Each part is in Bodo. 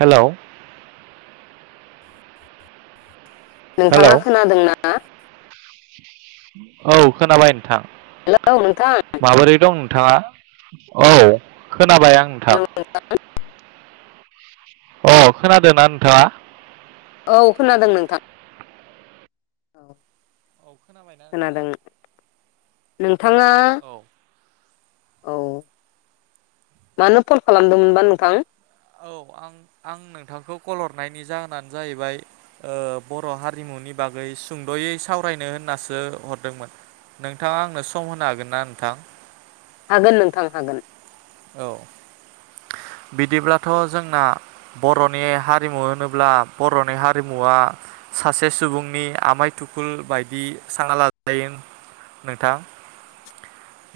हेलौ हेलौ नोंथाङा खोनादोंना? [inaudible] औ खोनाबाय नोंथां। हेलौ नोंथां थाङा औ खोनाबाय आं औ नोंथां। अ खोनादोंना नोंथाङा? औ खोनादों नोंथां औ औ खोनाबायना नोंथाङा? खोनादों नोंथाङा औ मानो फल खालामदोंमोनबा नोंथां? औ आं आं नोंथांखौ कल हरनायनि जाहोनानो जाहैबाय ओ बर हारिमुनि बागै सुंदयै सावरायनो होननासो हरदोंमोन नोंथाङा आंनो सम होनो हागोन ना नोंथां? हागोन नोंथां हागोन। औ बिदिब्लाथ' जोंना ब'रनि हारिमु होनोब्ला बर'नि हारिमुवा सासे सुबुंनि आमाय थुकुल बायदि साङा लाजायो नोंथां।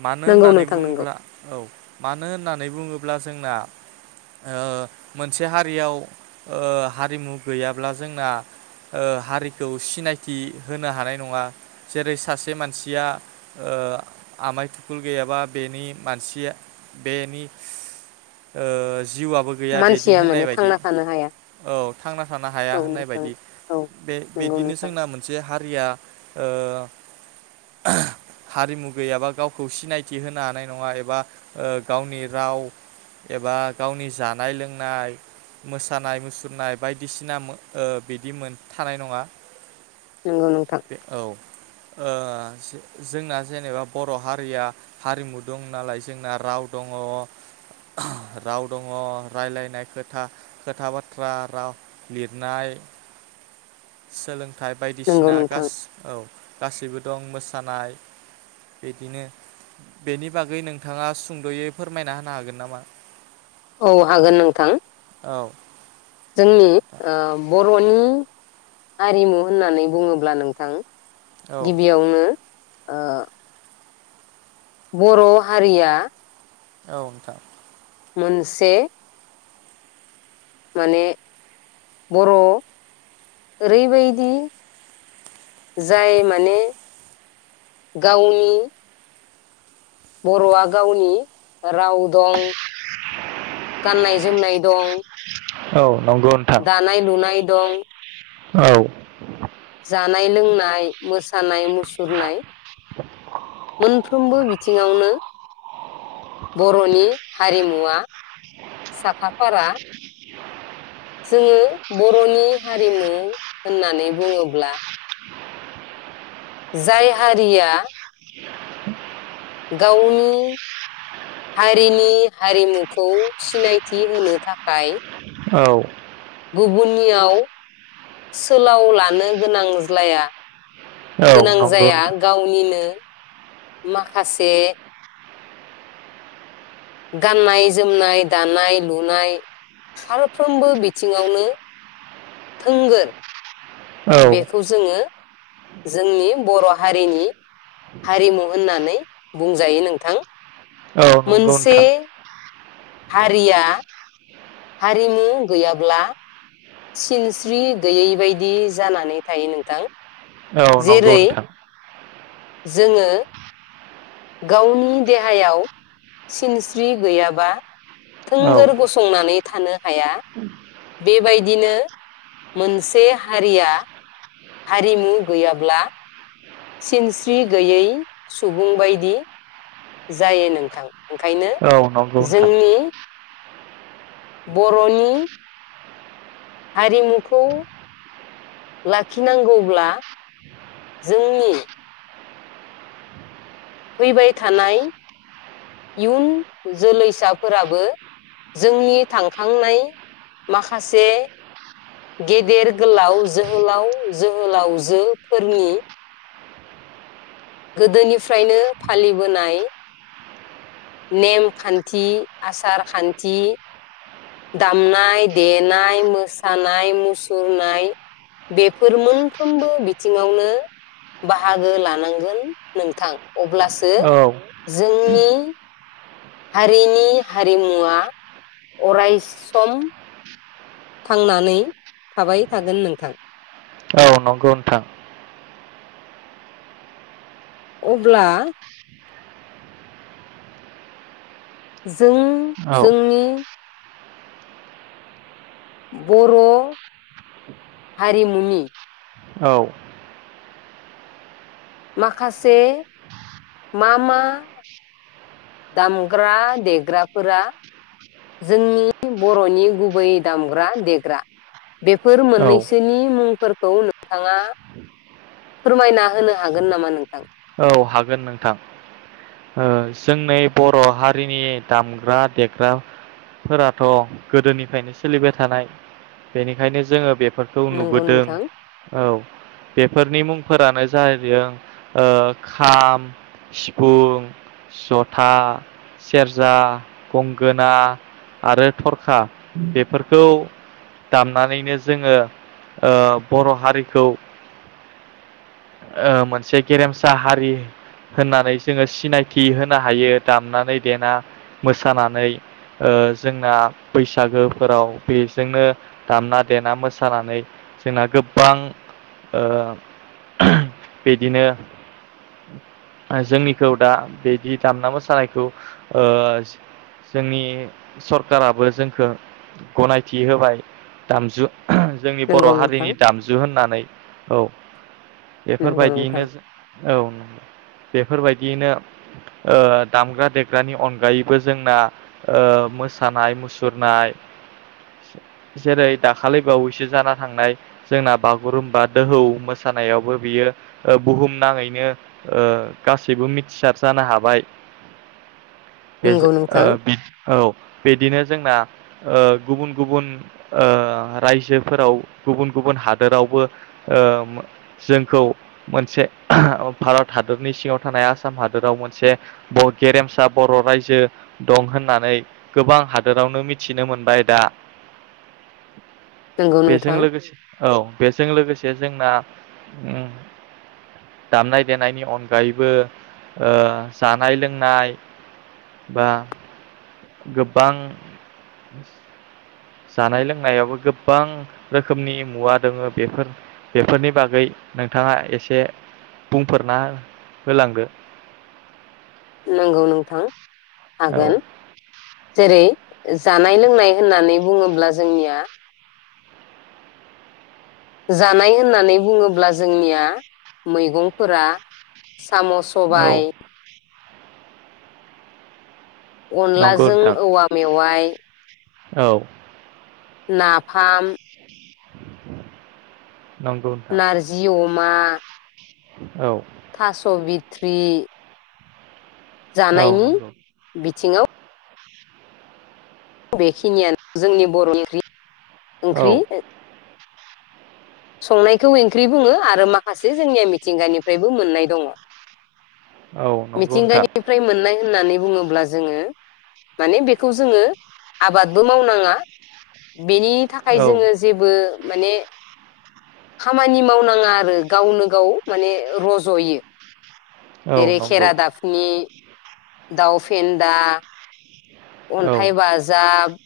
मानो नंगौ होननानै नोंथां नंगौ बुङोब्ला औ मानो होननानै बुङो ब्ला जोंना ओ मोनसे हारियाव ओ हारिमु गैयाब्ला जोंना ओ हारिखौ सिनायथि होनो हानाय नङा जेरै सासे मानसिया ओ आमाय थुखुल गैयाबा बेनि मानसिया बेनि ओ जिउआबो गैया बेदि मानसिया होननाय माने बायदि थांना थानो हाया औ थांना थानो औ हाया होननाय नोंथां बायदि औ बे नंगौ बिदिनो नोंथां जोंना मोनसे हा रिया ओ हारिमु गैयाबा गावखौ सिनायथि होनो हानाय नङा एबा ओ गावनि राव एबा गावनि जानाय लोंनाय मोसानाय मुसुरनाय बायदिसिना मो ओ बिदि मोन थानाय नङा। नोंगौ नोंथां। बे औ ओ जोंना जेनेबा बर' हारिया हारिमु दं नालाय जोंना राव दङ। राव दङ रायलायनाय खोथा खोथा बाथ्रा राव लिरनाय। सोलों थाइ नंगौ बायदिसिना नोंथां गास औ। गासैबो दं मोसानाय बिदिनो बेनि बागै नोंथाङा सुंद यै फोरमायना होनो हागोन नामा? औ हागोन नोंथां। औ। जोंनि ओ बर रनि हारिमु होननानै बुङोब्ला नोंथां औ गिबियावनो आ बर हारिया‌ औ नोंथां। मोनसे माने बर ओरैबायदि जाय माने गावनि बर आ गावनि राव दं गाननाय जोमनाय दं औ नंगौ नोंथां। दानाय लुनाय दं औ। जानाय लोंनाय मोसानाय मुसुरनाय। मोनफ्रोमबो बि थिङावनो बरनि हारिमुवा साखाफारा। जोङो बरनि हारिमु होननानै बुङोब्ला जाय हारिया गावनि हारिनि हारिमुखौ सिनायथि होनो थाखाय औ। गुबुननियाव सोलाव लानो गोनां ज्लाया गोनां नंगौ जाया नोंथां गावनिनो माखासे गाननाय जोमनाय दानाय लुनाय फारफ्रोमबो बिथिङावनो थोंगोर। औ बेखौ जोङो जोंनि बर हारिनि हारिमु होननानै बुंजायो नोंथां। औ नंगौ मोनसे नोंथां हारिया हारिमु गैयाब्ला सिनस्रि गैयै बायदि जानानै थायो नोंथां। औ नंगौ जेरै नोंथां। जोङो गावनि देहायाव सिनस्रि गैयाबा औ थोंगोर गसंनानै थानो हाया बेबायदिनो मोनसे हारिया हारिमु गैयाब्ला सिनस्रि गैयै सुबुं बायदि जायो नोंथां। ओंखायनो औ नंगौ नोंथां जोंनि बरनि हारिमुखौ लाखिनांगौब्ला जोंनि फैबाय थानाय इयुन जोलैसा फोराबो जोंनि थांखांनाय माखासे गेदेर गोलाव जोहोलाव जोहोलावजो फोरनि गोदोनिफ्रायनो फालिबोनाय नेम खान्थि आसार खान्थि दामनाय देनाय मोसानाय मुसुरनाय बेफोर मोनफ्रोमबो बिथिंङावनो बाहागो लानांगोन नोंथां। अब्लासो औ जोंनि हारिनि हारिमुवा अराय सम थांनानै थाबाय थागोन नोंथां। औ नंगौ नोंथां। अब्ला जों औ जोंनि बर' हारिमुनि औ माखासे मा मा दामग्रा देग्राफोरा जोंनि बर'नि गुबै दामग्रा देग्रा बेफोर औ मोननैसोनि मुंफोरखौ नोंथांङा फोरमायना होनो हागोन नामा नोंथां? औ हागोन नोंथां। ओ जोंनि बर'हारिनि दामग्रा देग्राफोराथ गोदोनिफ्रायनो सोलिबाय थानाय बेनिखायनो जोंङो बे फोरखौ नंगौ नुबोदों नोंथां औ बेफोरनि मुंफोरानो जाहैदों ओ खाम, सिफुं, जथा, सेरजा, गंगोना आरो थरखा बेफोरखौ दामनानैनो जोंङो ओ बर' हारिखौ ओ मोनसे गेरेम सा हारि होननानै जोंङो सिनायथि होनो हायो। दामनानै देना मोसानानै ओ जोंना बैसागोफोराव बेजोंनो दामना देना मोसानानै जोंना गोबबां ओ बिदिनो जोंनिखौ दा बिदि दामना मोसानायखौ ओ जोंनि सरकाराबो जोंखो गनायथि होबाय दामजु जोंनि बर' नंगौ नोंथां हारिनि दामजु होननानै औ नंगौ बेफोरबायदियैनो नोंथां औ बेफोर बायदियै नो ओ दामग्रा देग्रानि अनगायैबो जोंना ओ मोसानाय मुसुरनाय जे-जेरै दाखालि बावैसो जाना थांनाय जोंना बागुरुम्बा दोहौ मो खा नायावबो बियो ओ बुहुम नांङैनो ओ गासैबो मिथिसार जानो हाबाय। बे नंगौ नोंथां [unintelligible] औ बिदिनो जोंना ओ गुबुन गुबुन ओ रायजोफोराव गुबुन गुबुन हादोरावबो ओ जोंखौ मोनसे भारत हादरनि सिंङाव थानाय आसाम हादोराव मोनसे ब गेरेम सा बर' रायजो दं होननानै गोबां हादोरावनो मिथिनो मोनबायदा नंगौ बेजों नोंथां लोगोसे औ बेजों लोगोसे जोंना उम दामनाय देनायनि अनगायैबो ओ जानाय लोंनाय बा गोबां जानाय लोंनायावबो गोबां रोखोमनि मुवा दोंङो बेफोर बेफोरनि बागै नोंथाङा एसे बुंफोरना होलांदो नोंगौ नोंथां। हागोन औ जेरै- जानाय लोंनाय होननानै बुंङोब्ला जोंनिया जानाय होननानै बुंङोब्ला जोंनिया मैगं फोरा साम, औ सबाय नंगौ अनलाजों नोंथां औवा मेवाइ औ नाफाम [inaudible] नोंथां नारजि अ मा औ थास बित्रि औ जानायनि नंगौ बिथिङाव बेखिनियानो जोंनि बर'नि ओंख्रि औ ओंख्रि संनायखौ ओंख्रि बुङो आरो माखासे जोंनिया मिथिंगानिफ्रायबो मोननाय दङ। औ नंगौ नोंथां मिथिंगानिफ्राय मोननाय होननानै बुङोब्ला जोङो माने बेखौ जोङो आबादबो मावनाङा बेनि थाखाय औ जोङो जेबो माने खामानि मावनाङा आरो गावनो गाव माने रज'यो। औ जेरै नंगौ खेरादाफिनि दाउफेन्दा औ अन्थाइ बाजाब,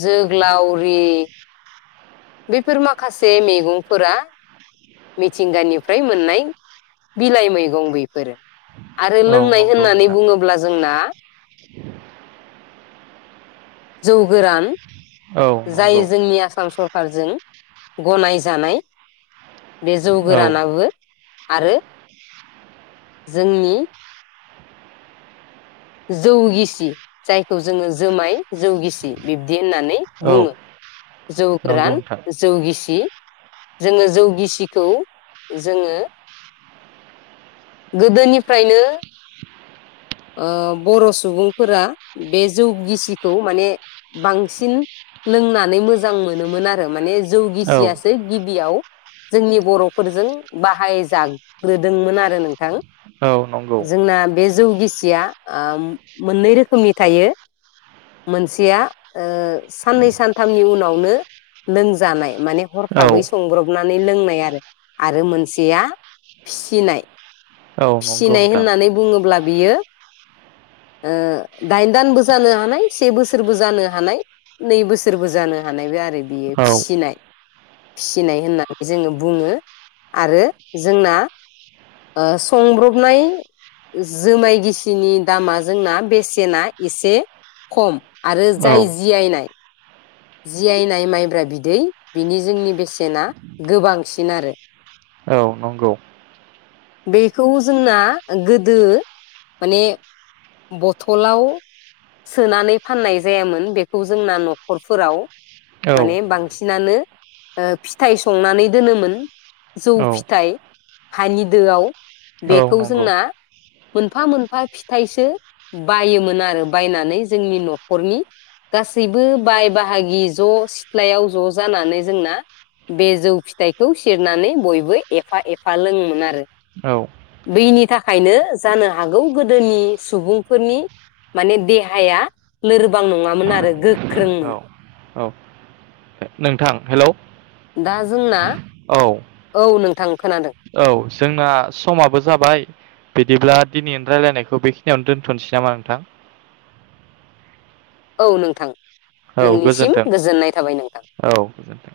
जोगलावरि, बेफोर माखासे मेगंफोरा मिथिंगानिफ्राय मोननाय बिलाइ मैगं बेफोरो। आरो औ लोंनाय नंगौ होननानै नोंथां बुङोब्ला जोंना जौ गोरान, औ जाय नंगौ जोंनि आसाम सरखारजों गनाय जा नाय बे जौ औ गोरानाबो आरो जोंनि जौ गिसि जायखौ जोङो जोमाय जौ गिसि बिब्दि होननानै औ बुङो। जौ नंगौ गोरान नोंथां जौ गिसि जोङो जौ गिसिखौ जोङो गोदोनिफ्रायनो ओ बर' सुबुंफोरा बे जौ गिसिखौ माने बांसिन लोंनानै मोजां मोनोमोन आरो माने जौ औ गिसियासो गिबियाव जोंनि बर'फोरजों बाहायजाग्रोदोंमोन आरो नों थां औ नंगौ जोंना बे जौ गिसि या ओ मोननै रोखोमनि थायो मोनसेया ओ साननै सानथामनि उनाव नो लोंजानाय माने औ हरखाबै सब्रबनानै लोंनाय आरो मोनसेया फिसिनाय औ नंगौ फिसिनाय नोंथां होननानै बुङोब्ला। बियो ओ दाइन दानबो जानो हानाय से बोसोरबो जानो हानाय नै बोसोरबो जानो हानाय बे आरो बेयो औ फिसिनाय फिसिनाय होननानै जोङो बुङो आरो जोंना ओ संब्रबनाय जोमाय गिसिनि दामा जोंना बेसेना एसे खम आरो औ जाय जियायनाय जियायनाय माइब्रा बिदै बिनि जोंनि बेसेना गोबांसिन आरो औ नंगौ। बेखौ जोंना गोदो माने बथलाव सोनानै फाननाय जायामोन बेखौ जोंना न'खरफोराव औ माने बां। सिनानो फिथाइ संनानै दोनोमोन जौ औ फिथाइ हानि दोआव औ बेखौ नंगौ जोंना मोनफा मोनफा फिथाइसो। बायोमोन आरो बायनानै जोंनि न'खरनि गासैबो बाय बाहागि ज सिथ्लायाव ज जानानै जोंना बे जौ फिथाइखौ सेरनानै बयबो एफा एफा लोङोमोन आरो औ बेनि थाखायनो जानो हागौ गोदोनि सुबुंफोरनि माने देहाया लोरबां नङामोन आरो गोख्रों। औ औ नोंथां हेलौ। दा जोंना। औ। औ नोंथां। खोनादों औ जोंना समाबो जाबाय बिदिब्ला। दिनै रायजलायनायखौ बेखिनियावनो दोनथनोसै नामा नोंथां। औ नोंथां। औ नोंनिसिम गोजोनथों गोजोननाय थाबाय नोंथां औ गोजोनथों।